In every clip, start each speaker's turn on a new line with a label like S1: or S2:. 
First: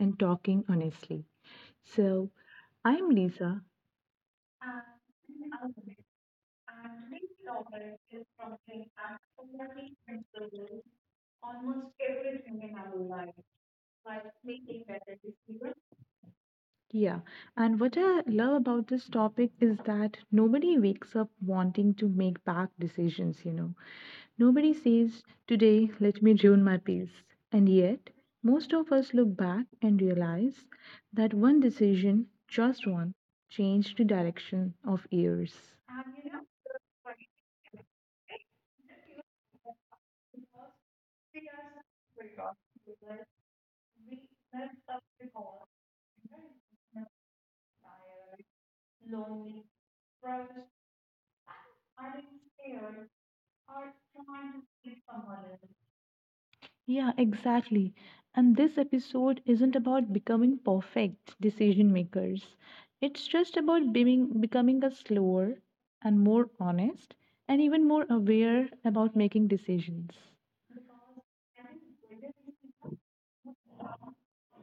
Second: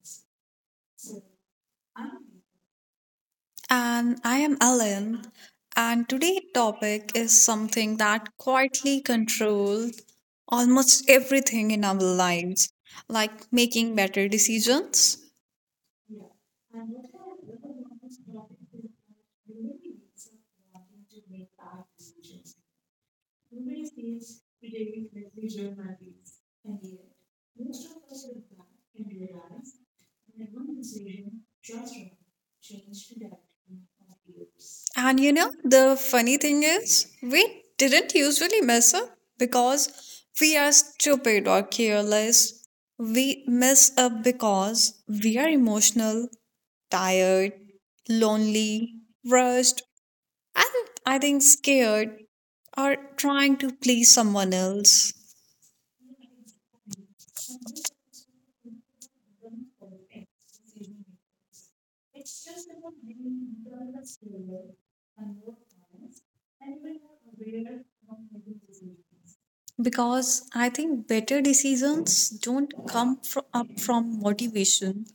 S1: and talking honestly. So, I'm Lisa.
S2: And I am Ellen, and today's topic is something that quietly controls almost everything in our lives, like making better decisions.
S1: Yeah, and what I love about this topic is that nobody wakes up wanting to make bad decisions. Nobody says, today, let me ruin my peace. And yet, most of us look back and realize that one decision, just one, changed the
S2: And you know,
S1: direction
S2: the
S1: of
S2: funny thing
S1: years.
S2: is, we didn't usually mess up because we are stupid or careless. We mess up because we are emotional, tired, lonely, rushed, and I think scared or trying to please someone else
S1: Yeah, exactly. And this episode isn't about becoming perfect decision makers. It's just about being, becoming a slower and more honest and even more aware about making
S2: because
S1: decisions.
S2: I think better decisions don't come up from motivation.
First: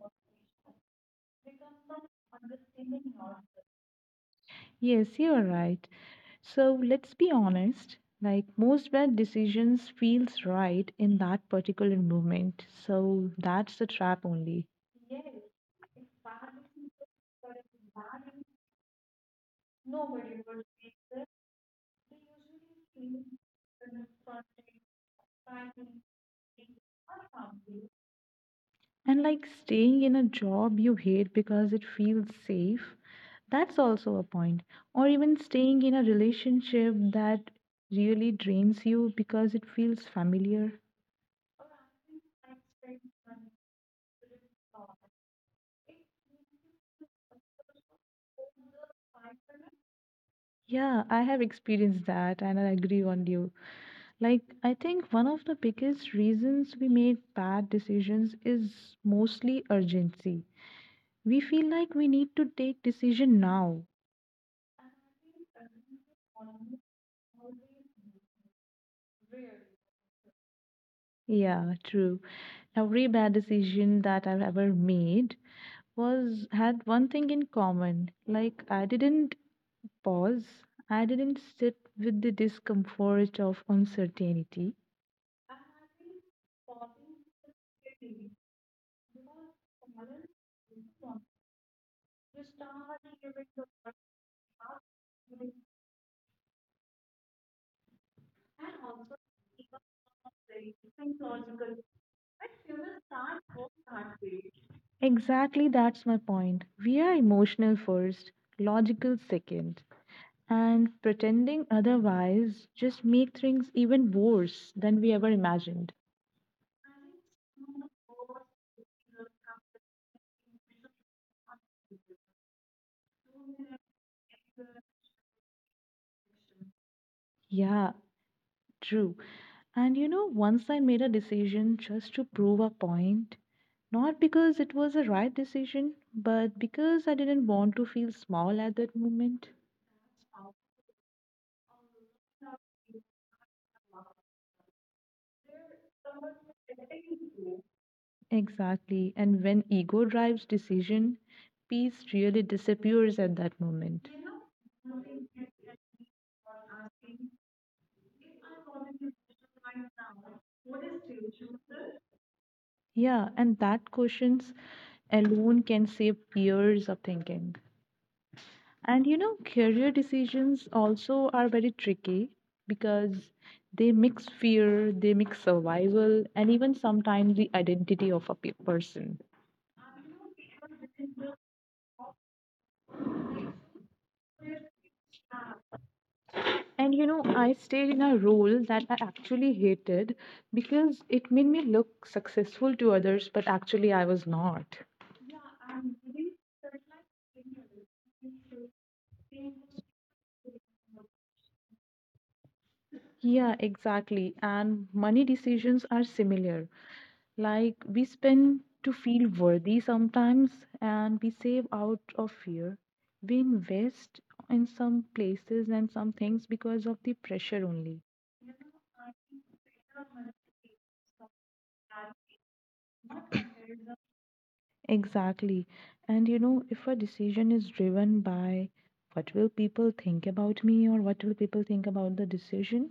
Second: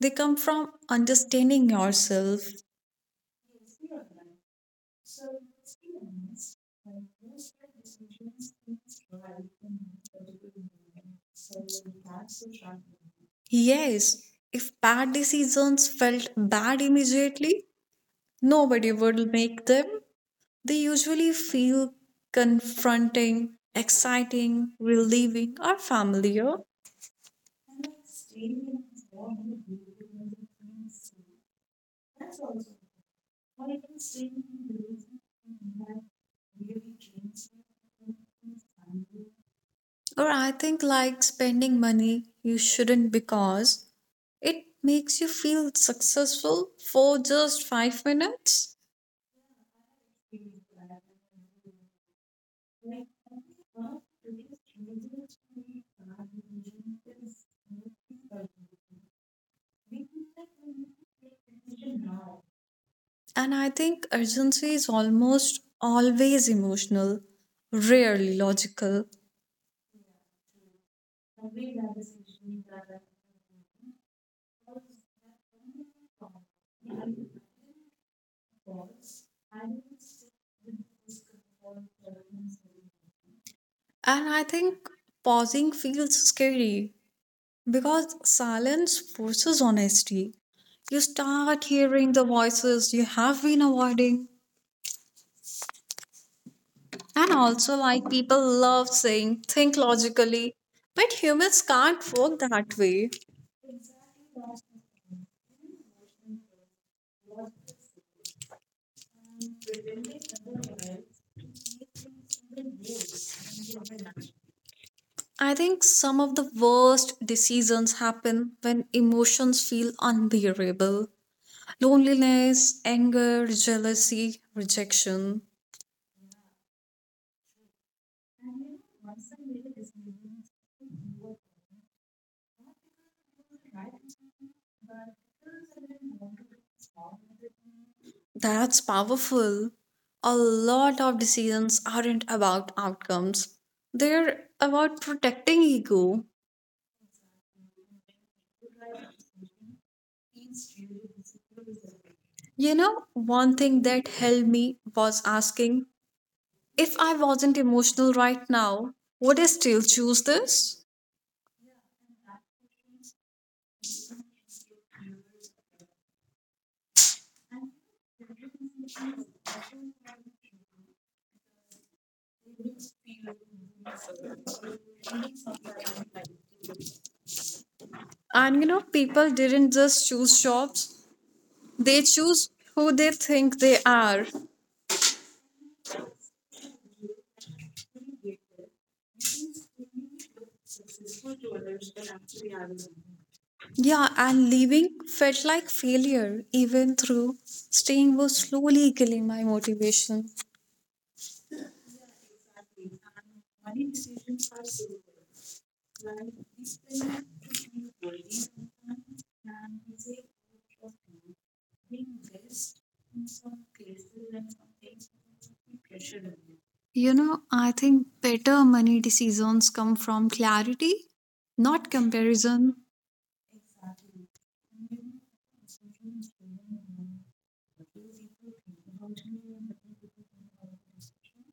S2: They come from understanding yourself.
S1: Yes, you are right. So let's be honest. Like most bad decisions feels right in that particular moment. So that's the trap only.
S2: Yes, if bad decisions felt bad immediately, nobody would make them. They usually feel confronting, exciting, relieving, or familiar.
S1: And like staying in a job you hate because it feels safe, that's also a point. Or even staying in a relationship that really drains you because it feels familiar.
S2: Or I think like spending money you shouldn't because it makes you feel successful for just 5 minutes.
S1: Yeah, I have experienced that and I agree on you. Like, I think one of the biggest reasons we make bad decisions is mostly urgency. We feel like we need to take decision now.
S2: And I think urgency is almost always emotional, rarely logical.
S1: Yeah, true. Every bad decision that I've ever made was had one thing in common. Like I didn't pause. I didn't sit with the discomfort of uncertainty.
S2: And I think pausing feels scary because silence forces honesty. You start hearing the voices you have been avoiding. And also, like people love saying, think logically, but humans can't work that way.
S1: Exactly, that's my point. We are emotional first, logical second, and pretending otherwise just make things even worse than we ever imagined.
S2: I think some of the worst decisions happen when emotions feel unbearable: loneliness, anger, jealousy, rejection.
S1: Yeah, true. And you know, once I made a decision just to prove a point, not because it was a right decision, but because I didn't want to feel small at that moment.
S2: That's powerful. A lot of decisions aren't about outcomes, they're about protecting ego.
S1: Exactly. And when ego drives decision, peace really disappears at that moment.
S2: You know, one thing that helped me was asking, if I wasn't emotional right now, would I still choose this?
S1: Yeah, and that questions alone can save years of thinking. And you know, career decisions also are very tricky because they mix fear, they mix survival, and even sometimes the identity of a person.
S2: And you know, people didn't just choose jobs, they choose who they think they are.
S1: And you know, I stayed in a role that I actually hated because it made me look successful to others, but actually I was not.
S2: Yeah, and leaving felt like failure, even through staying was slowly killing my motivation.
S1: Yeah, exactly. And money decisions are similar. Like we spend to feel worthy sometimes, and we save out of fear. We invest in some places and some things because of the pressure only.
S2: You know, I think better money decisions come from clarity, not comparison.
S1: Exactly. And you know, if a decision is driven by what will people think about me or what will people think about the decision,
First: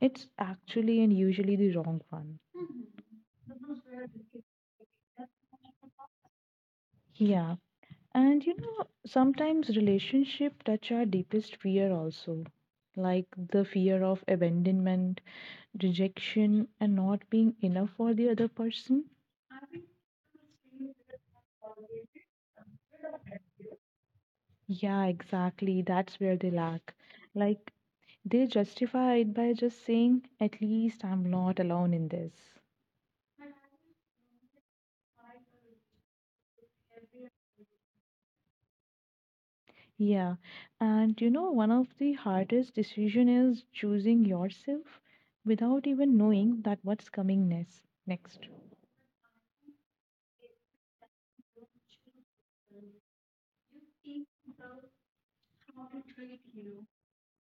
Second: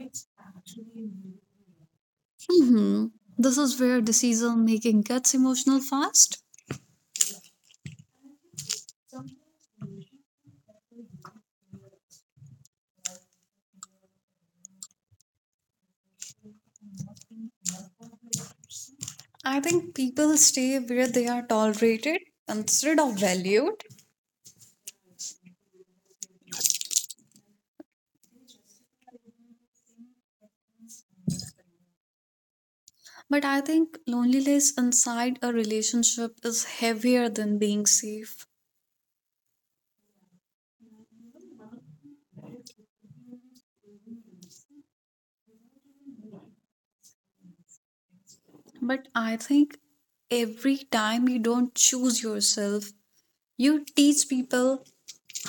S1: it's actually and usually the wrong one.
S2: hmm This is where decision making gets emotional fast.
S1: Yeah. And you know, sometimes relationship touch our deepest fear also, like the fear of abandonment, rejection, and not being enough for the other person.
S2: I think people stay where they are tolerated instead of valued.
S1: Yeah, exactly. That's where they lack. Like they justify it by just saying, at least I'm not alone in this.
S2: But I think loneliness inside a relationship is heavier than being
S1: Yeah.
S2: safe.
S1: And you know, one of the hardest decision is choosing yourself without even knowing that what's coming next.
S2: But I think every time you don't choose yourself, you teach people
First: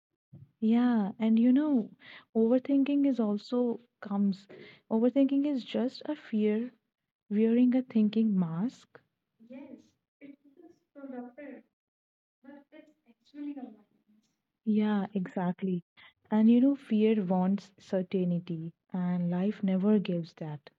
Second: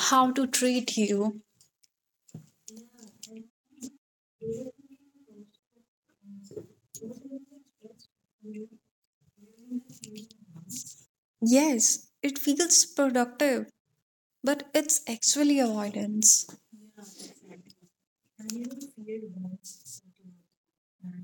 S2: how to treat
S1: Yeah,
S2: you.
S1: and you know, overthinking is also comes. Overthinking is just a fear wearing a thinking mask.
S2: Yes, it feels productive, but it's
S1: Yeah,
S2: actually
S1: exactly.
S2: avoidance.
S1: And you know, fear wants certainty, and life never gives that.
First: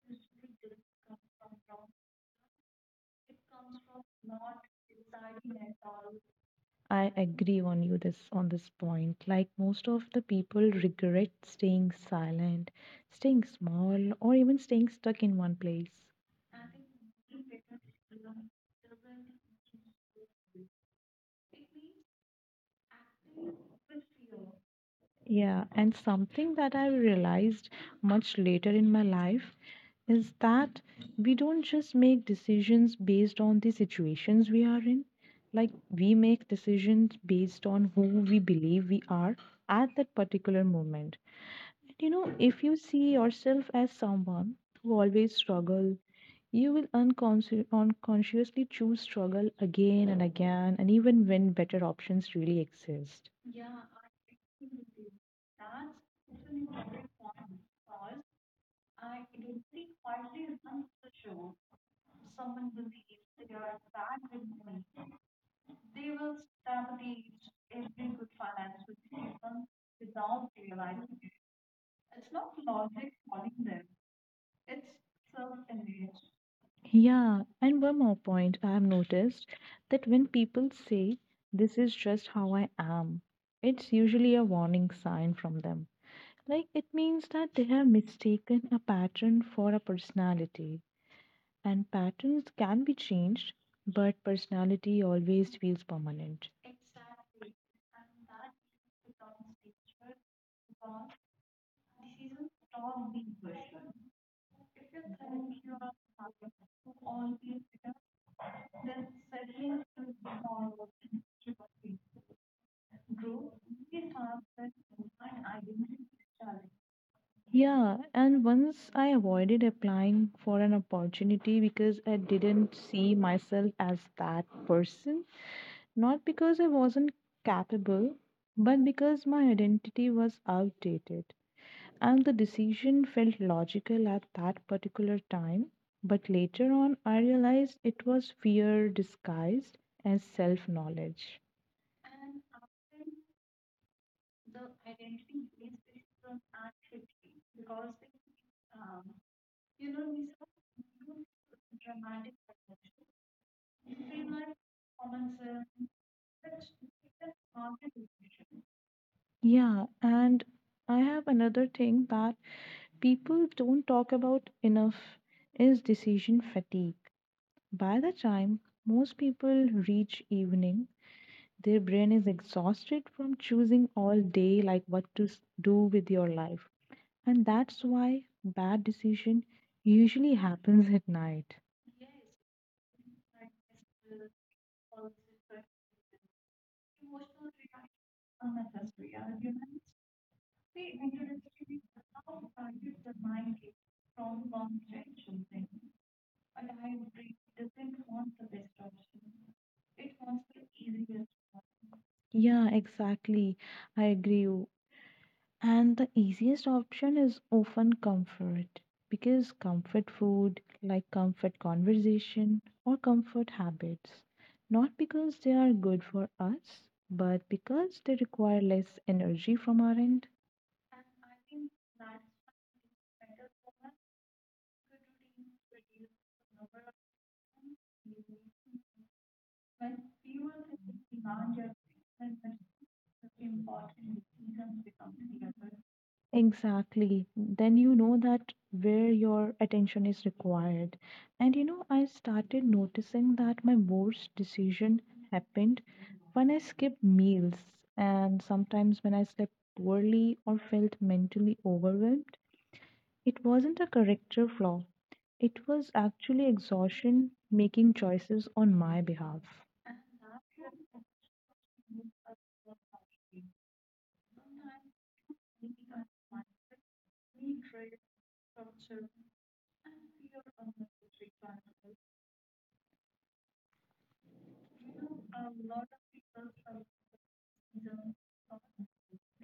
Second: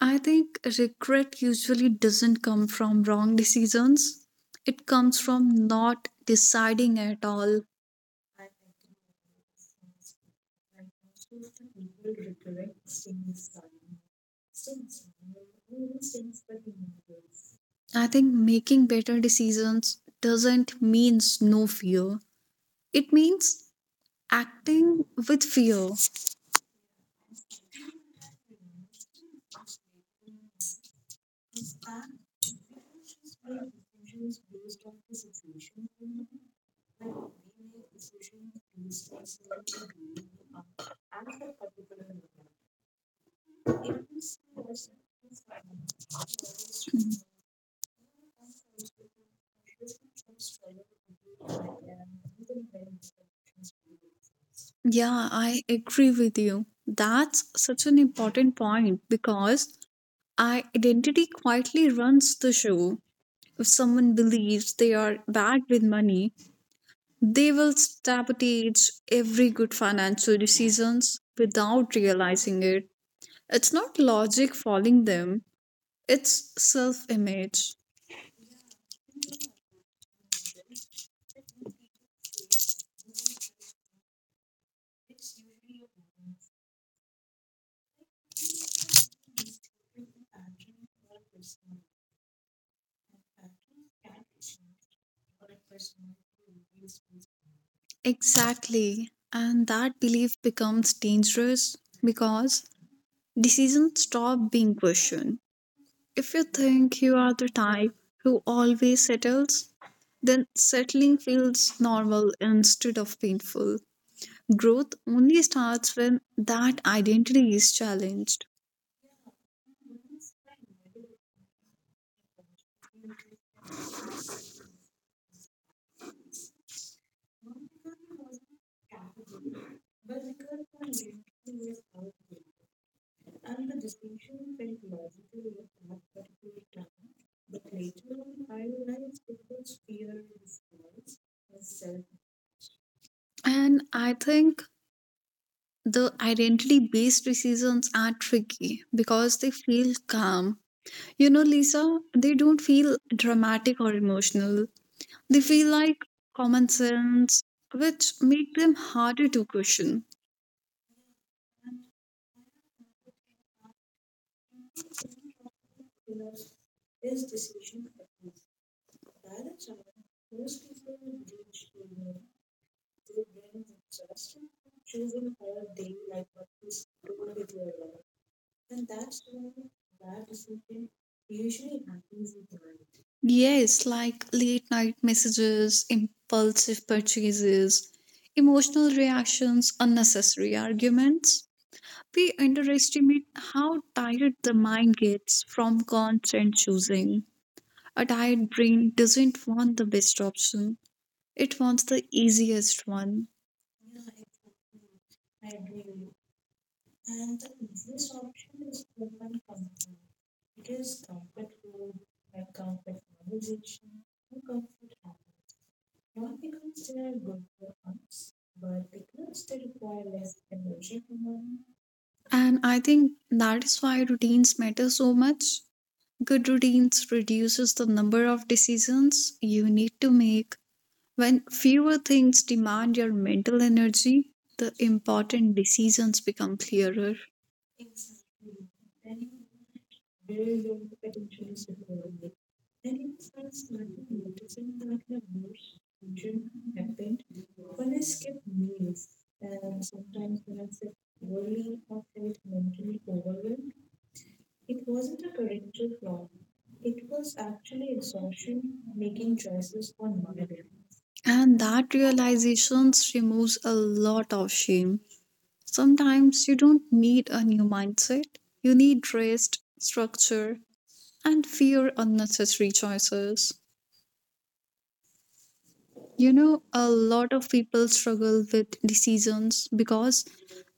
S2: I think regret usually doesn't come from wrong decisions. It comes from not deciding at
S1: I
S2: all.
S1: agree on you this on this point. Like most of the people regret staying silent, staying small, or even staying stuck in one place.
S2: I think making better decisions doesn't means no fear. It means acting with
S1: Yeah,
S2: fear.
S1: and something that I realized much later in my life is that we don't just make decisions based on the situations we are in. Like, we make decisions based on who we believe we are at that particular moment. And you know, if you see yourself as someone who always struggle, you will unconsciously choose struggle again and again, and even when better options really exist.
S2: Yeah, I agree with you. That's such an important point because I identity quietly runs the show. If someone believes they are bad with money, they will sabotage every good financial decisions without realizing it. It's not logic failing them, it's self-image.
S1: Yeah, and one more point I have noticed that when people say, this is just how I am, it's usually a warning sign from them. Like it means that they have mistaken a pattern for a personality, and patterns can be changed, but personality always feels permanent.
S2: Exactly. And that belief becomes dangerous because decisions stop being questioned. If you think you are the type who always settles, then settling feels normal instead of painful. Growth only starts when that identity is challenged.
S1: Yeah, and once I avoided applying for an opportunity because I didn't see myself as that person. Not because I wasn't capable, but because my identity was outdated. And the decision felt logical at that particular time. But later on, I realized it was fear disguised as self knowledge.
S2: And I think the identity based decisions are tricky because they feel calm. You know, Lisa, they don't feel dramatic or emotional. They feel like common sense, which make them harder to question.
S1: Yeah, and I have another thing that people don't talk about enough is decision fatigue. By the time most people reach evening, their brain is exhausted from choosing all day like what to do with your life. And that's why bad decision usually happens at night.
S2: Yes, like late night messages, impulsive purchases, emotional reactions, unnecessary arguments. We underestimate how tired the mind gets from constant choosing. A tired brain doesn't want the best option, it wants the easiest one.
S1: Yeah, exactly. I agree. And the easiest option is often comfort because comfort food, like comfort conversation or comfort habits, not because they are good for us, but because they require less energy from our end.
S2: And I think that is why routines matter so much. Good routines reduces the number of decisions you need to make. When fewer things demand your mental energy, the important decisions become clearer.
S1: Exactly. Then you know that where your attention is required. And you know, I started noticing that my worst decision happened when I skipped meals and sometimes when I slept poorly or felt mentally overwhelmed. It wasn't a character flaw, it was actually exhaustion making choices on my behalf.
S2: And that realizations removes a lot of shame. Sometimes you don't need a new mindset. You need rest, structure, and fear unnecessary choices. You know, a lot of people struggle with decisions because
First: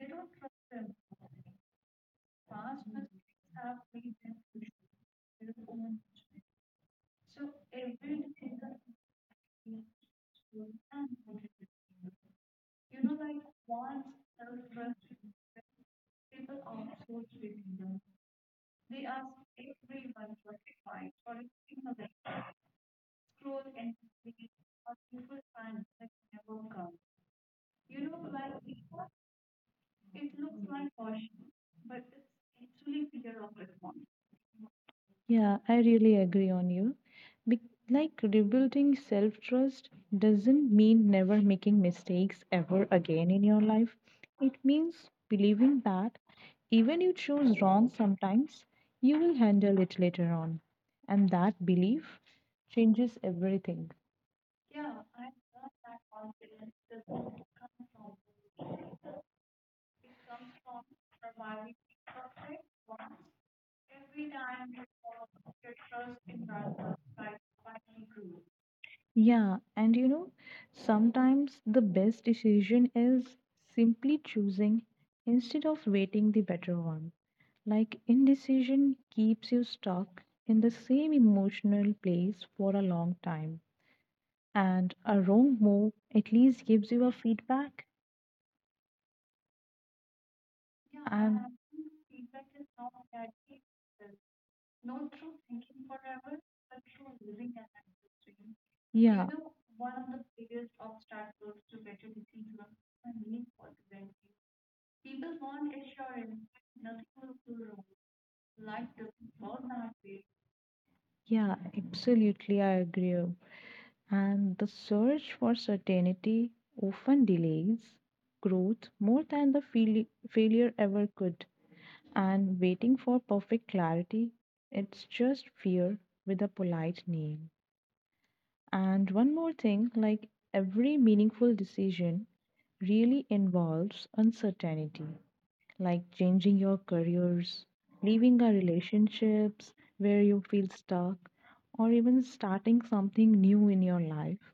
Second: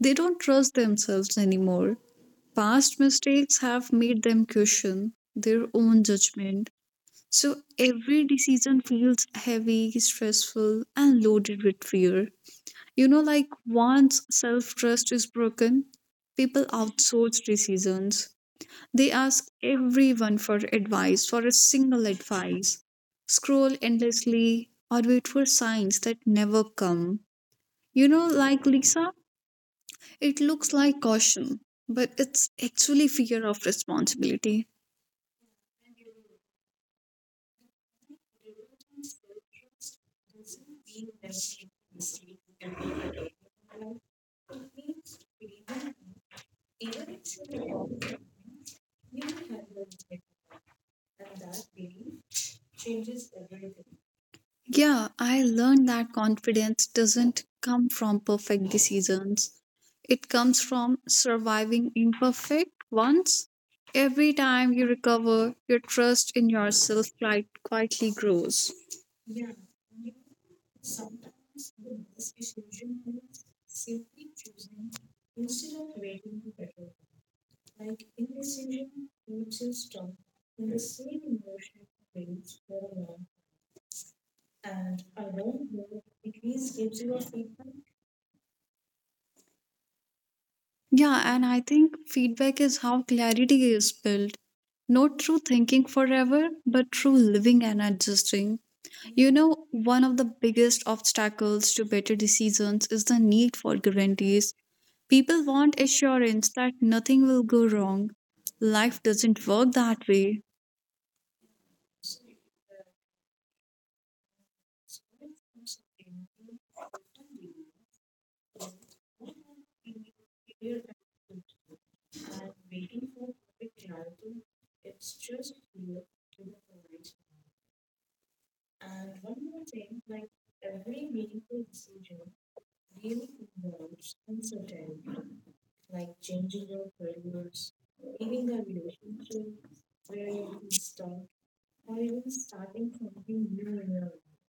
S2: they don't trust themselves anymore. Past mistakes have made them question their own judgment. So every decision feels heavy, stressful, and loaded with fear. You know, like once self trust is broken, people outsource decisions. They ask everyone for advice, for a single advice, scroll endlessly, or wait for signs that never come. You know, like Lisa, it looks like caution, but it's actually fear of responsibility.
S1: Yeah, I really agree on you. Be- like rebuilding self trust doesn't mean never making mistakes ever again in your life. It means believing that even you choose wrong sometimes, you will handle it later on. And that belief changes everything.
S2: Yeah, I learned that confidence doesn't come from perfect decisions. It comes from surviving imperfect ones. Every time you recover, your trust in yourself quite quietly grows.
S1: Yeah, and you know, sometimes the best decision is simply choosing instead of waiting the better one. Like indecision keeps you stuck in the same emotional place for a long time, and a wrong move at least gives you a feedback.
S2: Yeah, and I think feedback is how clarity is built. Not through thinking forever, but through living and adjusting.
S1: Yeah,
S2: You know, one of the biggest obstacles to better decisions is the need for guarantees. People want assurance that nothing will go wrong. Life doesn't work that way.
S1: yeah, absolutely, I agree. And the search for certainty often delays growth more than the failure ever could. And waiting for perfect clarity, it's just fear with a polite name. And one more thing like every meaningful decision really involves uncertainty, like changing your careers, leaving a relationships where you feel stuck, or even starting something new in your life.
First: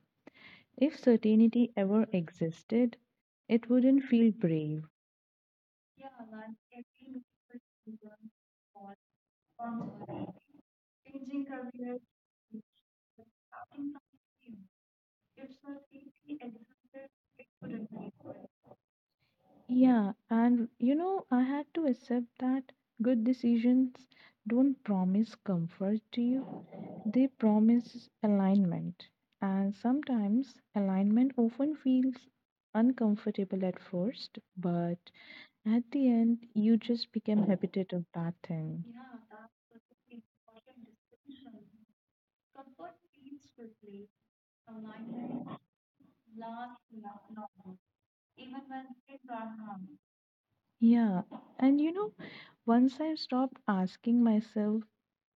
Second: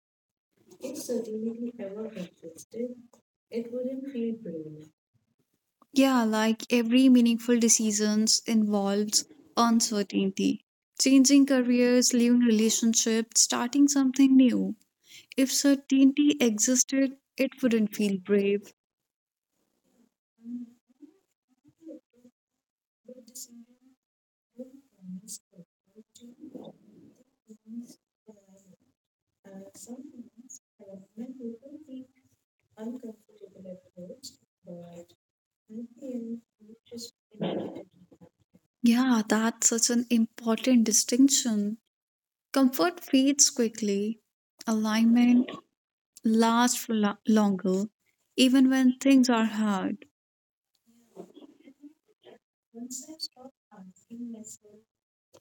S1: If certainty ever existed, it wouldn't feel brave.
S2: Yeah, like every meaningful decisions involves uncertainty. Changing careers, leaving relationships, starting something new. If certainty existed, it wouldn't feel brave.
S1: Yeah, and you know, I had to accept that good decisions don't promise comfort to you, they promise alignment. And sometimes alignment often feels uncomfortable at first, but at the end, you just become habited of that thing.
S2: Yeah, that's such an important distinction. Comfort fades quickly, alignment lasts for longer, even when things are hard.
S1: Yeah, and you know, once I stopped asking myself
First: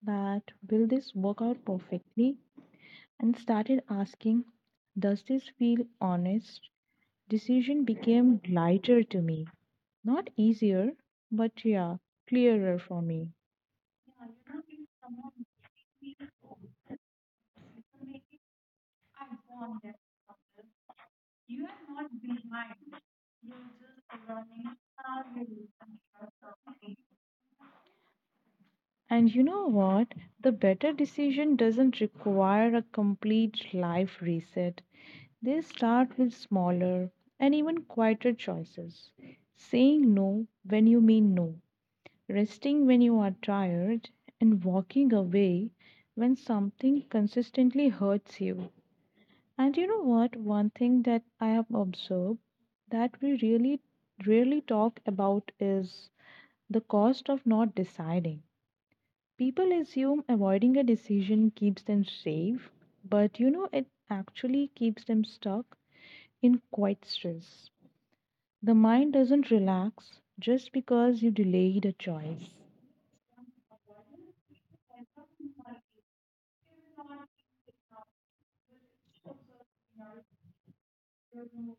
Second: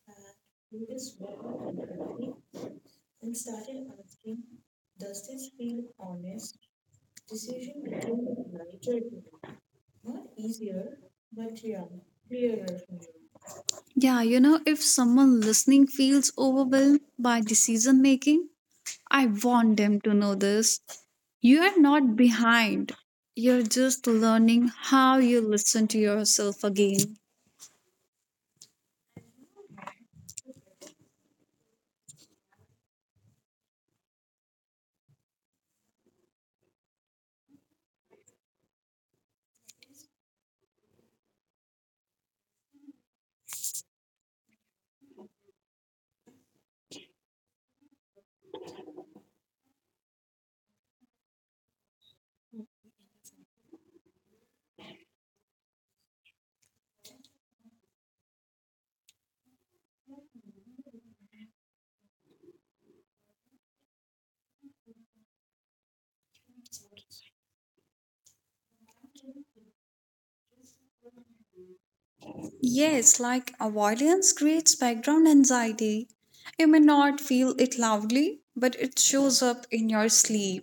S1: that will this work out perfectly and started asking, does this feel honest? Decision became lighter to me. Not easier, but yeah, clearer for me.
S2: Yeah, you know, if someone listening feels overwhelmed by decision making, I want them to know this. You're not behind. You're just learning how you listen to yourself again.
S1: And you know what? The better decision doesn't require a complete life reset. They start with smaller and even quieter choices. Saying no when you mean no, resting when you are tired, and walking away when something consistently hurts you. And you know what? One thing that I have observed that we really rarely talk about is the cost of not deciding. People assume avoiding a decision keeps them safe, but you know, it actually keeps them stuck in quite stress. The mind doesn't relax just because you delayed a choice.
S2: Yes, like avoidance creates background anxiety. You may not feel it loudly, but it shows up in your sleep,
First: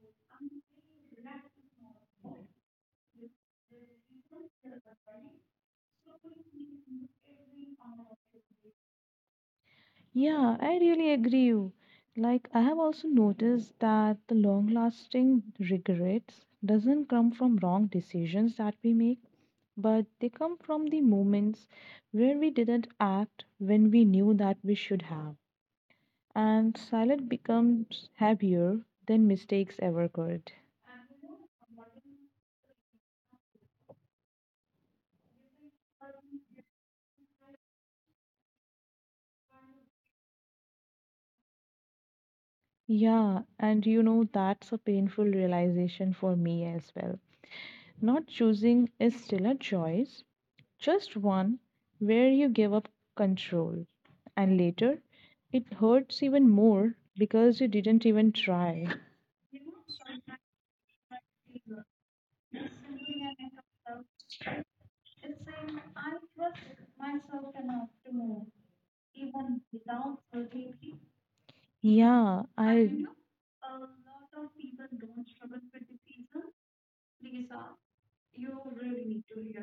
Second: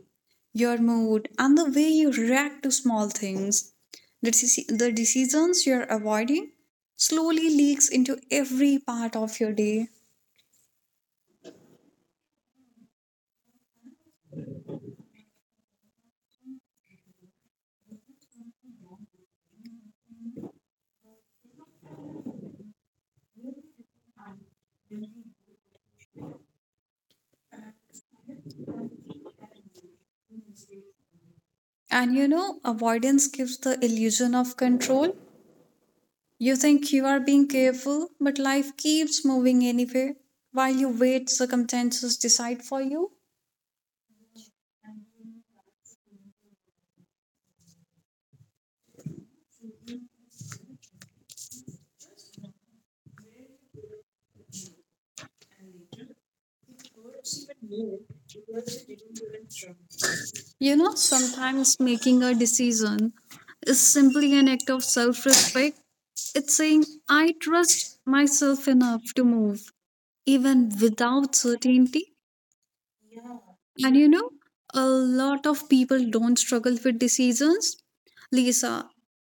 S2: your mood, and the way you react to small things. The decisions you're avoiding slowly leaks into every part of your day.
S1: Yeah, I really agree you. Like I have also noticed that the long-lasting regrets doesn't come from wrong decisions that we make, but they come from the moments where we didn't act when we knew that we should have. And silence becomes heavier than mistakes ever could.
S2: And you know, avoidance gives the illusion of control. You think you are being careful, but life keeps moving anyway while you wait circumstances decide for you.
S1: Yeah, and you know, that's a painful realization for me as well. Not choosing is still a choice, just one where you give up control. And later, it hurts even more because you didn't even try.
S2: You know, sometimes making a decision is simply an act of self respect. It's saying, I trust myself enough to move, even without certainty.
S1: Yeah, I.
S2: And you know, a lot of people don't struggle with decisions. Lisa,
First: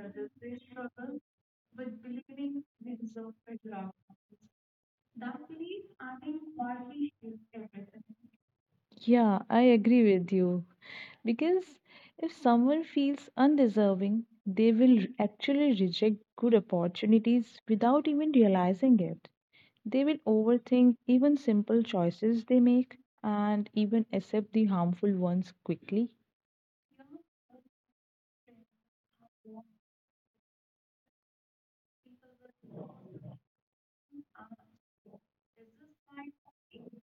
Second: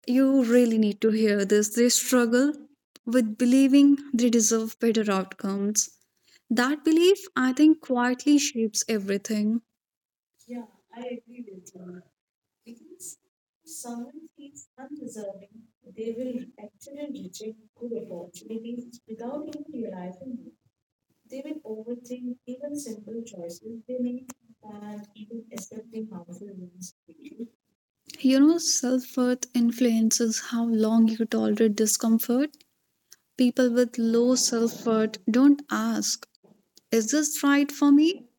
S2: you really need to hear this. They struggle with believing they deserve better outcomes. That belief, I think, quietly shapes everything.
S1: Yeah, I agree with you. Because if someone feels undeserving, they will actually reject good opportunities without even realizing it. They will overthink even simple choices they make and even accept the harmful ones quickly.
S2: You know, self worth influences how long you tolerate discomfort. People with low self worth don't ask, is this right for me?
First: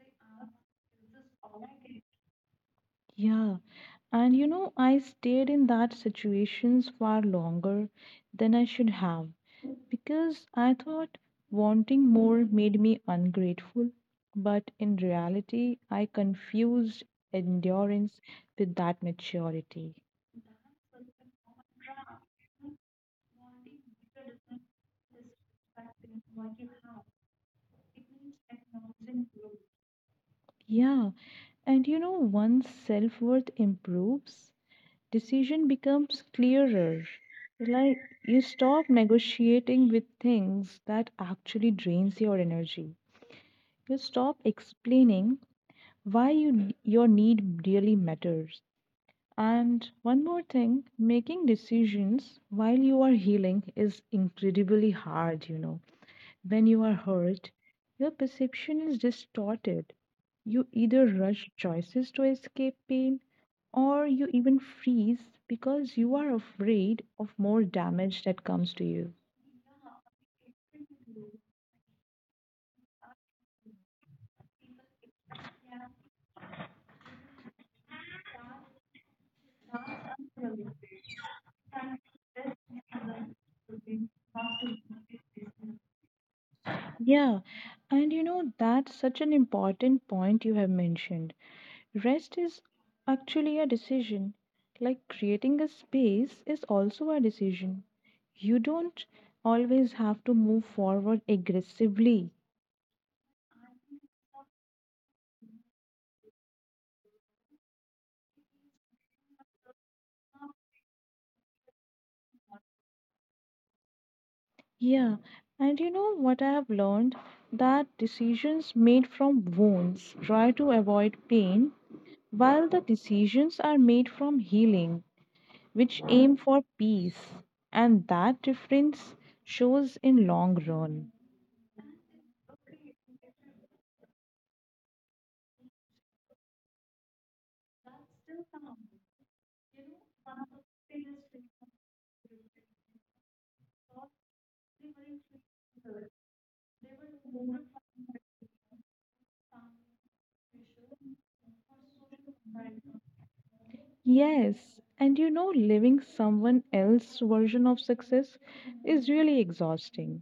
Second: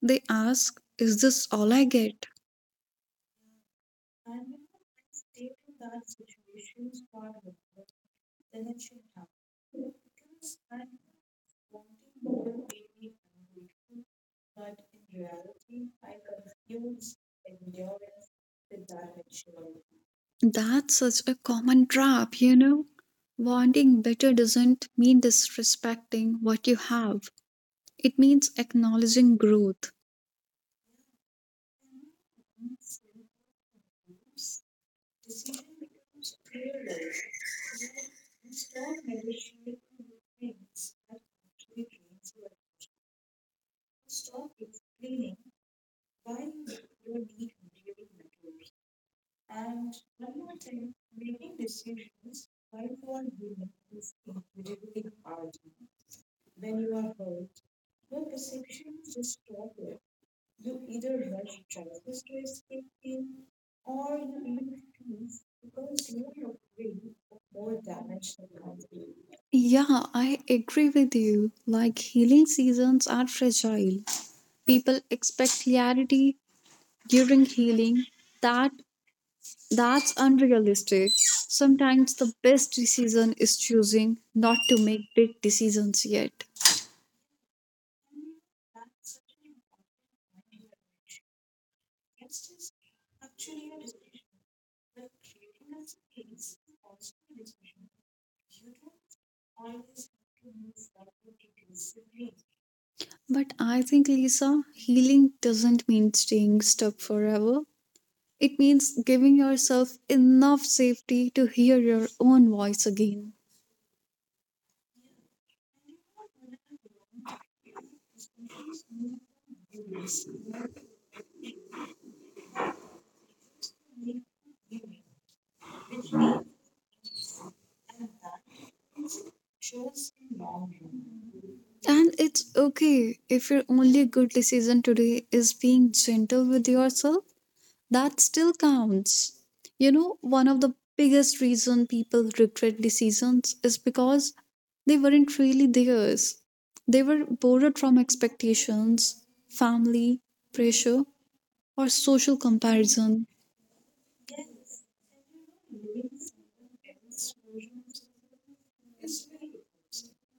S2: They ask, is this all I get?
S1: Yeah, and you know, I stayed in that situations far longer than I should have. Because I thought wanting more made me ungrateful, but in reality, I confused endurance with that maturity.
S2: That's such a common trap, you know. Wanting better doesn't mean disrespecting what you have, it means acknowledging growth.
S1: Yeah, and you know, once self worth improves, decision becomes clearer. Like you stop negotiating with things that actually drains your energy. You stop explaining why you, your need really matters. And one more thing, making decisions while you are healing is incredibly hard, you know. When you are hurt, your perception is distorted. You either rush choices to escape pain or you even freeze because you are afraid of more damage that comes to you.
S2: Yeah, I agree with you. Like healing seasons are fragile. People expect clarity, during healing that that's unrealistic. Sometimes the best decision is choosing not to make big decisions yet,
S1: Yeah, and you know, that's such an important point you have mentioned. Rest is actually a decision. Like creating a space is also a decision. You don't always have to move forward aggressively.
S2: but I think, Lisa, healing doesn't mean staying stuck forever. It means giving yourself enough safety to hear your own voice again.
S1: Yeah, and you know what I have learned? That decisions made from wounds try to avoid pain, while the decisions are made from healing which aim for peace, and that difference shows in long run.
S2: And it's okay if your only good decision today is being gentle with yourself. That still counts. You know, one of the biggest reason people regret decisions is because they weren't really theirs. They were borrowed from expectations, family, pressure, or social comparison.
S1: Yes, and you know, living someone else's version of success is really exhausting.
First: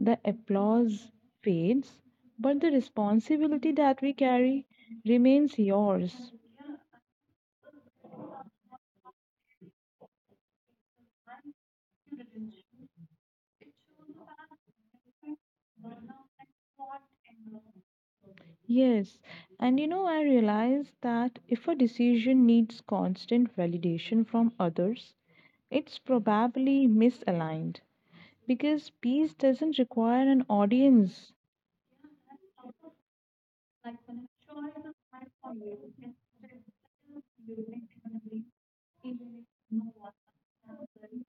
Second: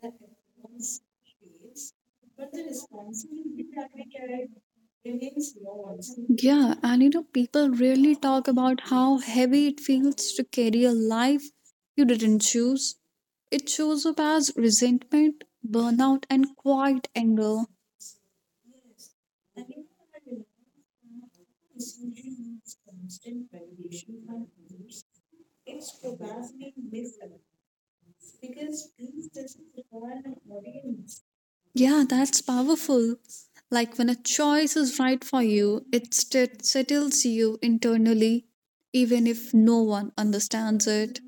S1: The applause fades, but the responsibility that we carry remains yours.
S2: Yeah, and you know, people rarely talk about how heavy it feels to carry a life you didn't choose. It shows up as resentment, burnout, and quiet anger.
S1: Yes, and you know, I realize that if a decision needs constant validation from others, it's probably misaligned. Because peace doesn't require an audience.
S2: Yeah, that's powerful. Like when a choice is right for you, it settles you internally, even if no one understands it.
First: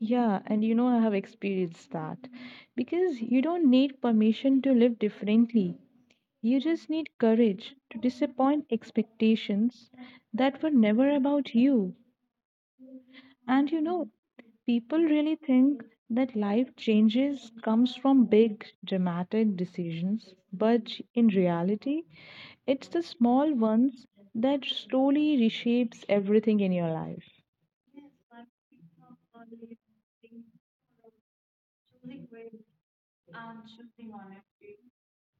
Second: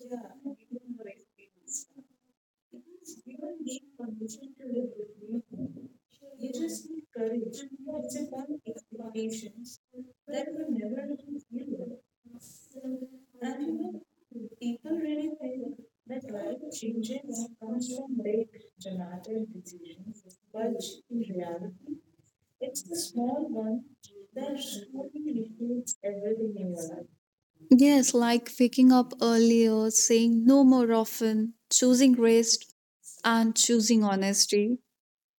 S1: Yeah, and you know, I have experienced that. Because you don't need permission to live differently. You just need courage to disappoint expectations that were never about you. And you know, people really think that life changes comes from big dramatic decisions but in reality it's the small ones that slowly reshapes everything in your life.
S2: Yes, like waking up earlier, saying no more often, choosing rest, and choosing honesty.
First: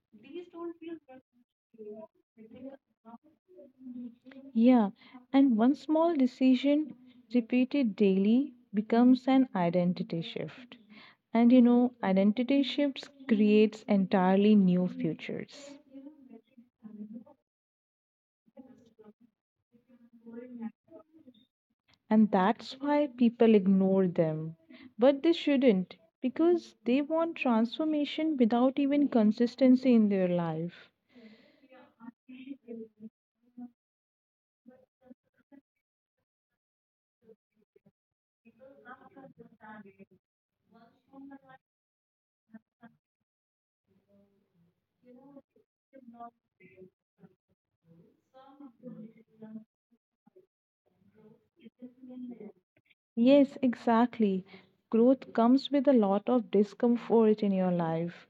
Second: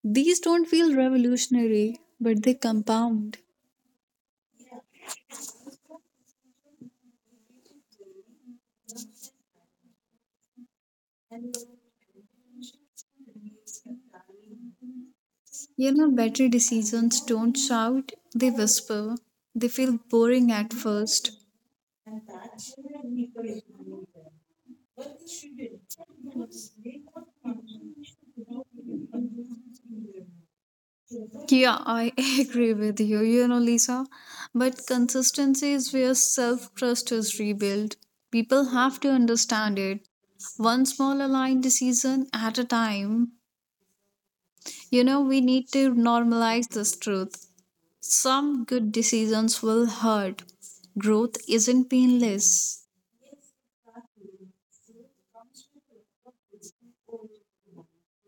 S2: These don't feel revolutionary, but they compound.
S1: Yeah, and one small decision repeated daily becomes an identity shift. And you know, identity shifts creates entirely new futures.
S2: You know, better decisions don't shout, they whisper. They feel boring at first.
S1: And that's why people ignore them. But they shouldn't, because they want transformation without even consistency in their life.
S2: Yeah, I agree with you, you know, Lisa. But consistency is where self trust is rebuilt. People have to understand it. One small aligned decision at a time. You know, we need to normalize this truth. Some good decisions will hurt. Growth isn't painless.
S1: Yes, exactly. Growth comes with a lot of discomfort in your life.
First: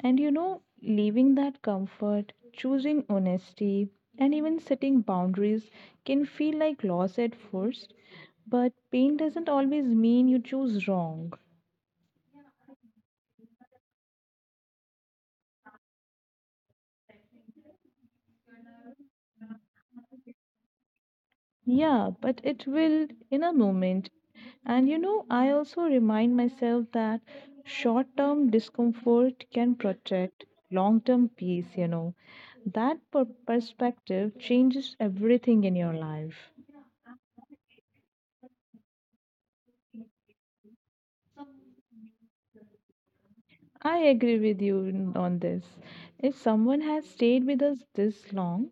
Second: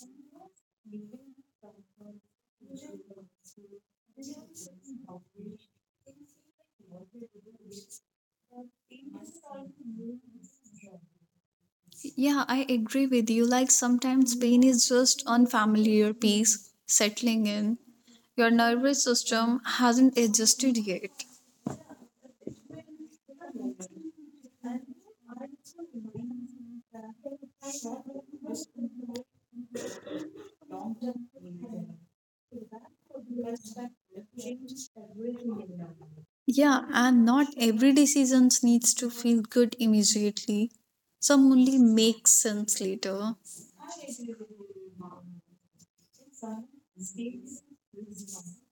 S1: And you know, leaving that comfort, choosing honesty, and even setting boundaries can feel like loss at first. But pain doesn't always mean you choose wrong.
S2: Yeah, I agree with you. Like sometimes pain is just unfamiliar peace settling in. Your nervous system hasn't adjusted yet.
S1: Yeah, but it will in a moment. And you know, I also remind myself that short term discomfort can protect long term peace, you know. That perspective changes everything in your life.
S2: Yeah, and not every decision needs to feel good immediately. Some only make sense later.
S1: I agree with you on this. If someone has stayed with us this long,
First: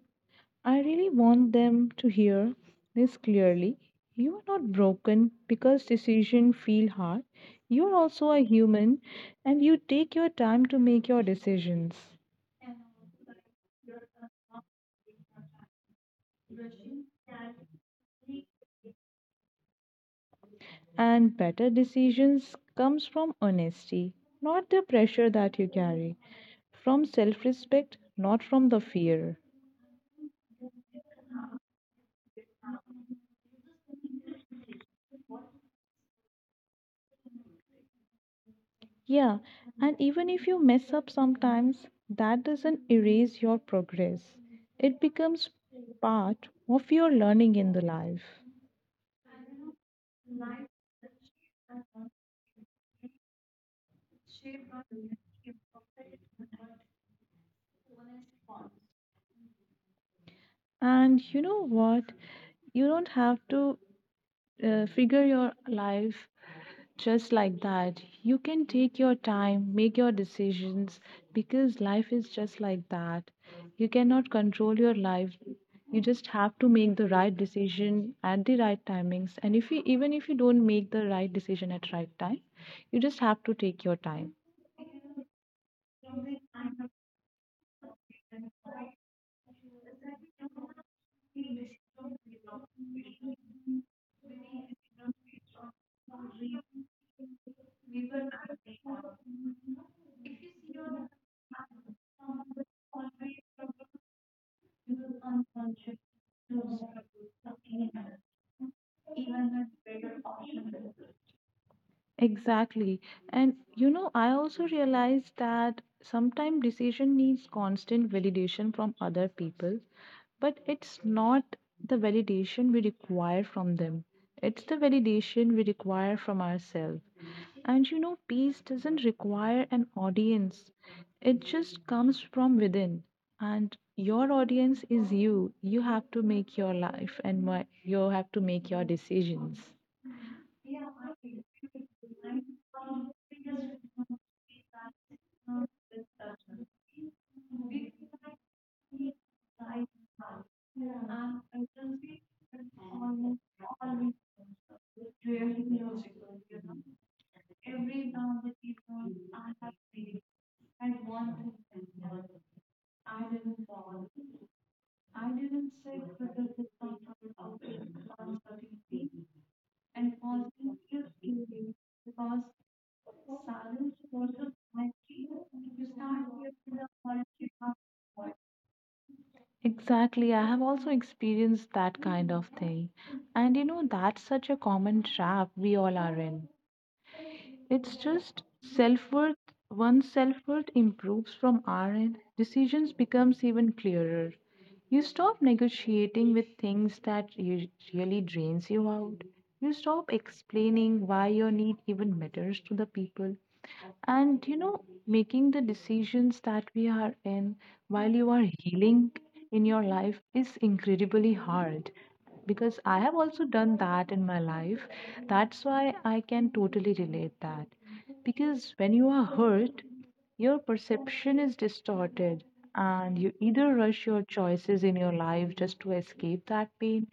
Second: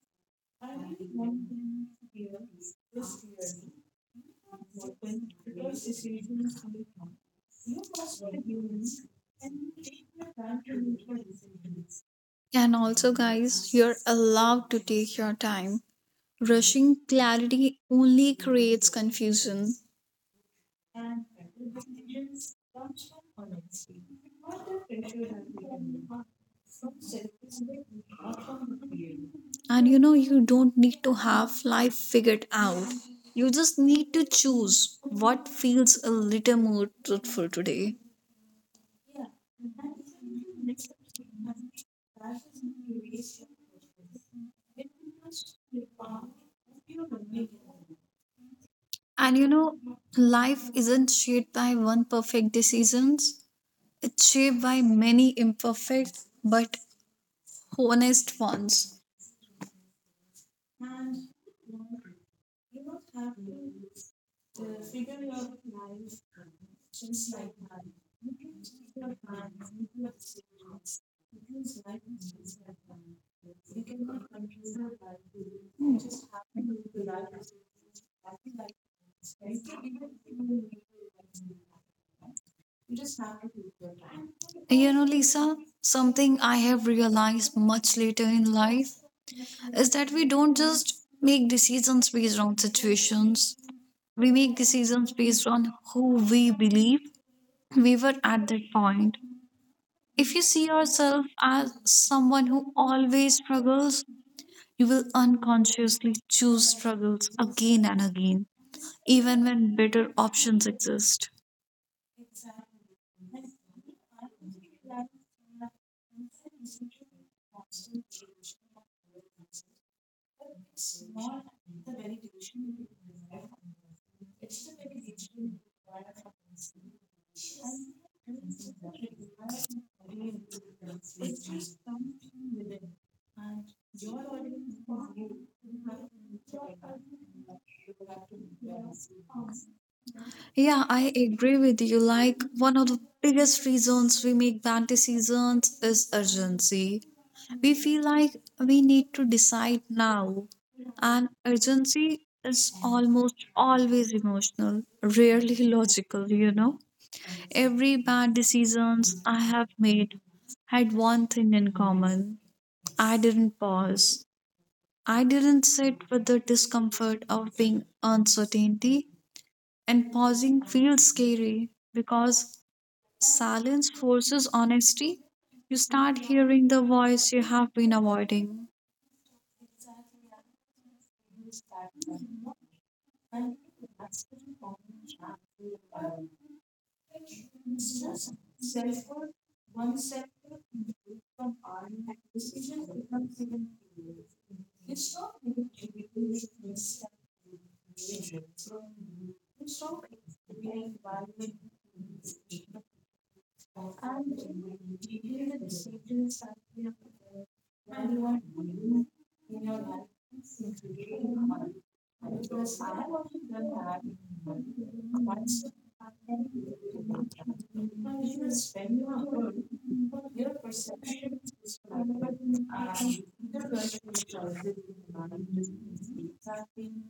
S1: I really want them to hear this clearly. You are not broken because decisions feel hard. You are also a human and you take your time to make your decisions.
S2: And also, guys, you're allowed to take your time. Rushing clarity only creates confusion.
S1: And better decisions comes from honesty, not the pressure that you carry, from self-respect, not from the fear.
S2: And you know, you don't need to have life figured out. You just need to choose what feels a little more truthful today.
S1: Yeah, and even if you mess up sometimes, that doesn't erase your progress. It becomes part of your learning in the life.
S2: And you know, life isn't shaped by one perfect decisions. It's shaped by many imperfect but honest ones.
S1: And you know what? You don't have to figure your life just like that. You can take your time, make your decisions because life is just like that. You cannot control your life. You just have to make the right decision at the right timings. And if you even if you don't make the right decision at right time, you just have to take your time.
S2: You know, Lisa, something I have realized much later in life is that we don't just make decisions based on situations, we make decisions based on who we believe we were at that point. If you see yourself as someone who always struggles, you will unconsciously choose struggles again and again, even when better options exist.
S1: Exactly. And you know, I also realized that sometimes decision needs constant validation from other people, but it's not the validation we require from them. It's the validation we require from ourselves. And you know, peace doesn't require an audience. It just comes from within. And your audience is you. You have to make your life and you have to make your decisions.
S2: Yeah, I agree with you. Like, one of the biggest reasons we make bad decisions is urgency. We feel like we need to decide now, and urgency is almost always emotional, rarely logical, you know. Every bad decisions I have made had one thing in common. I didn't pause. I didn't sit with the discomfort of being uncertainty. And pausing feels scary because silence forces honesty. You start hearing the voice you have been avoiding.
S1: Exactly. I have also experienced that kind of thing. And you know, that's such a common trap we all are in. It's just self-worth, one's self-worth improves from our end. Decisions becomes even clearer. You stop negotiating with things that really drains you out. You stop explaining why your need even matters to the people. And you know, making the decisions that we are in while you are healing in your life is incredibly hard because I have also done that in my life. That's why I can totally relate that. Because when you are hurt, your perception is distorted, and you either rush your choices in your life just to escape that pain,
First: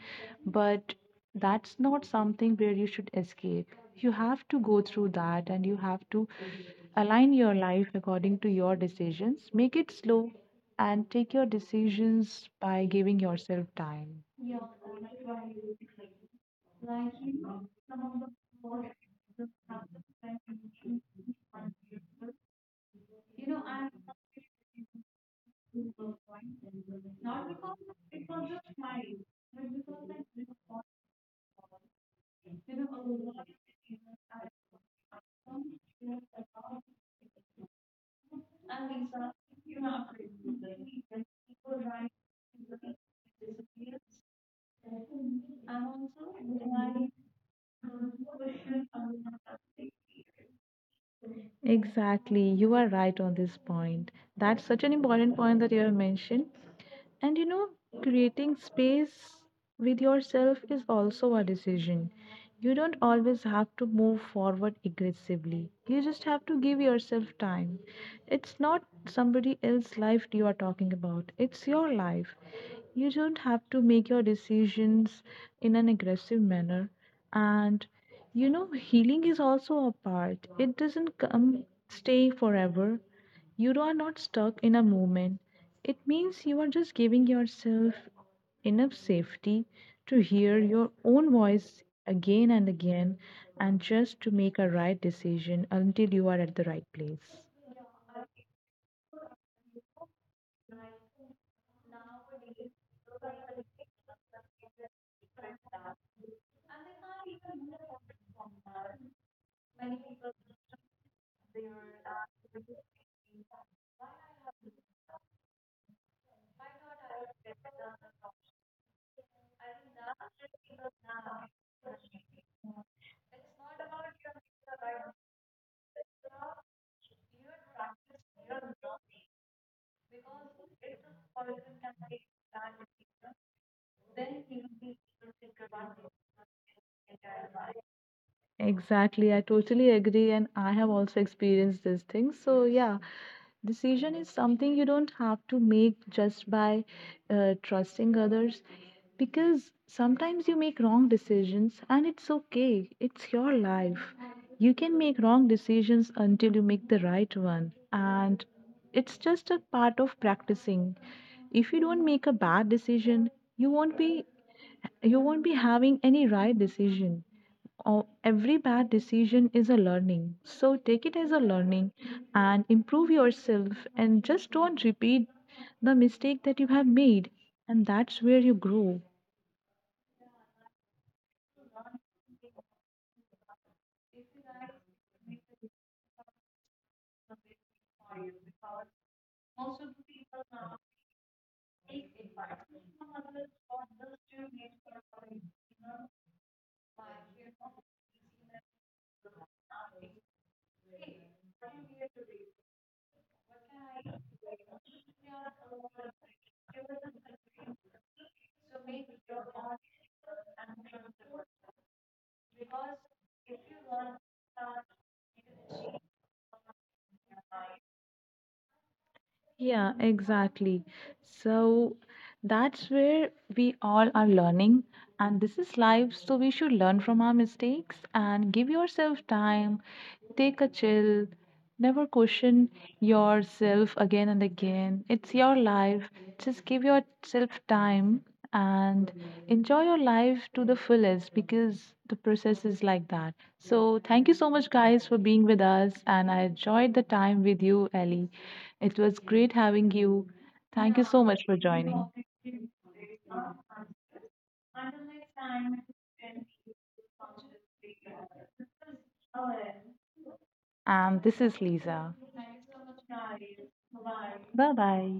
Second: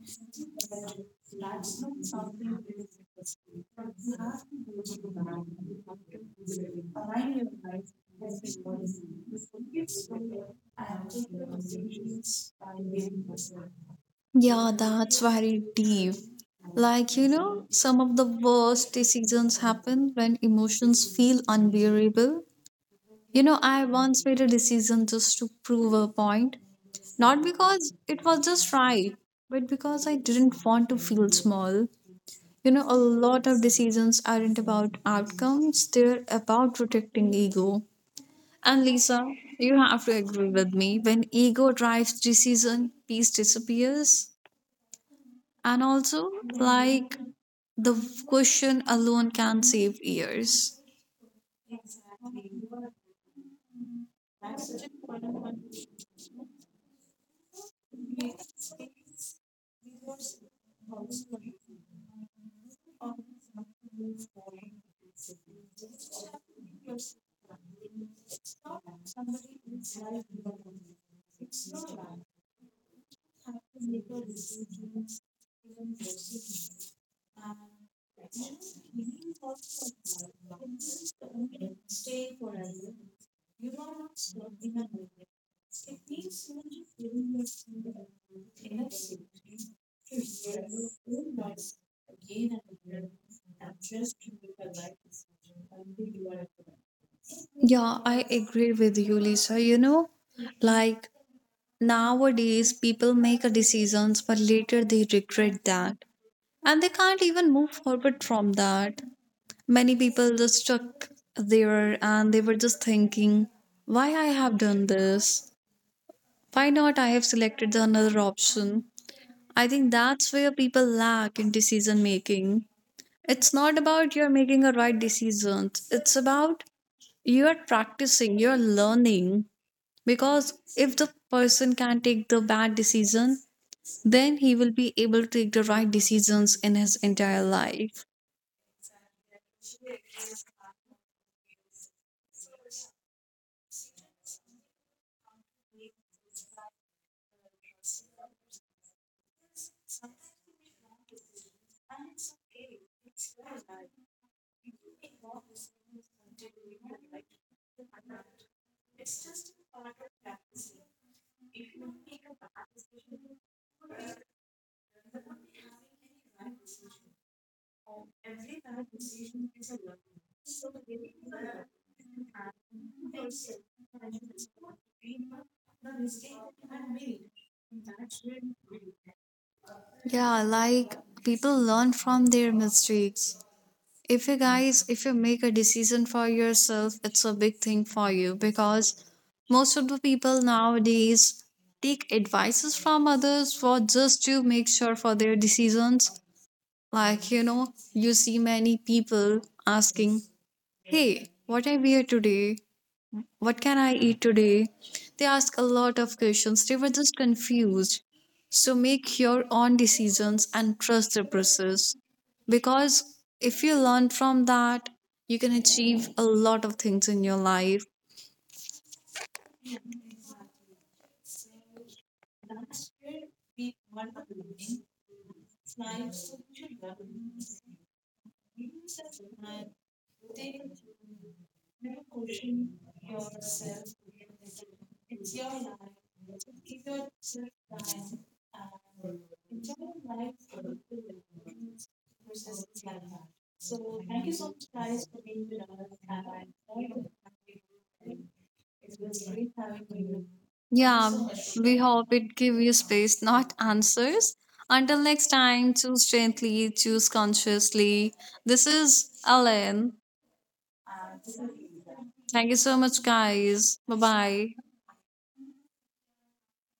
S1: but that's not something where you should escape. You have to go through that and you have to align your life according to your decisions. Make it slow and take your decisions by giving yourself time.
S2: Yeah, that's very deep. Like, you know, some of the worst decisions happen when emotions feel unbearable. You know, I once made a decision just to prove a point, not because it was just right, but because I didn't want to feel small. You know, a lot of decisions aren't about outcomes, they're about protecting ego. And Lisa, you have to agree with me. When ego drives decision, peace disappears. And also, like, the question alone can save years.
S1: Exactly, you are right on this point. That's such an important point that you have mentioned. And you know, creating space with yourself is also a decision. You don't always have to move forward aggressively. You just have to give yourself time. It's not somebody else's life you are talking about, it's your life. You don't have to make your decisions in an aggressive manner. And you know, healing is also a part. It doesn't come stay forever. You are not stuck in a moment. It means you are just giving yourself enough safety to hear your own voice again and again and just to make a right decision until you are at the right place.
S2: Yeah, I agree with you, Lisa. You know, like, nowadays people make a decisions, but later they regret that and they can't even move forward from that. Many people just stuck there and they were just thinking, why I have done this? Why not I have selected the another option? I think that's where people lack in decision making. It's not about you're making a right decision. It's about you're practicing, you're learning. Because if the person can take the bad decision, then he will be able to take the right decisions in his entire life.
S1: Exactly, I totally agree, and I have also experienced these things. So, yeah, decision is something you don't have to make just by trusting others because sometimes you make wrong decisions, and it's okay, it's your life. You can make wrong decisions until you make the right one, and it's just a part of practicing. If you don't make a bad decision, you won't be you won't be having any right decision. Oh, every bad decision is a learning. So take it as a learning and improve yourself and just don't repeat the mistake that you have made. And that's where you
S2: Yeah,
S1: grow.
S2: like people learn from their mistakes. If you make a decision for yourself, it's a big thing for you, because most of the people nowadays take advices from others for just to make sure for their decisions. Like, you know, you see many people asking, hey, what I wear today? What can I eat today? They ask a lot of questions. They were just confused. So make your own decisions and trust the process. Because if you learn from that, you can achieve a lot of things in your life.
S1: Yeah, exactly. So that's where we all are learning, and this is life. So we should learn from our mistakes and give yourself time, take a chill, never question yourself again and again. It's your life. Just give yourself time and enjoy your life to the fullest because the process is like that. So thank you so much, guys, for being with us, and I enjoyed the time with you, Ellie. It was great
S2: Yeah,
S1: having
S2: we
S1: you.
S2: hope it give
S1: Thank you
S2: you
S1: so much for
S2: space, not
S1: joining.
S2: answers. Until next time, choose gently, choose consciously. This is Ellen. Thank you so
S1: And
S2: much,
S1: this is
S2: guys.
S1: Lisa.
S2: Bye bye.
S1: Bye bye.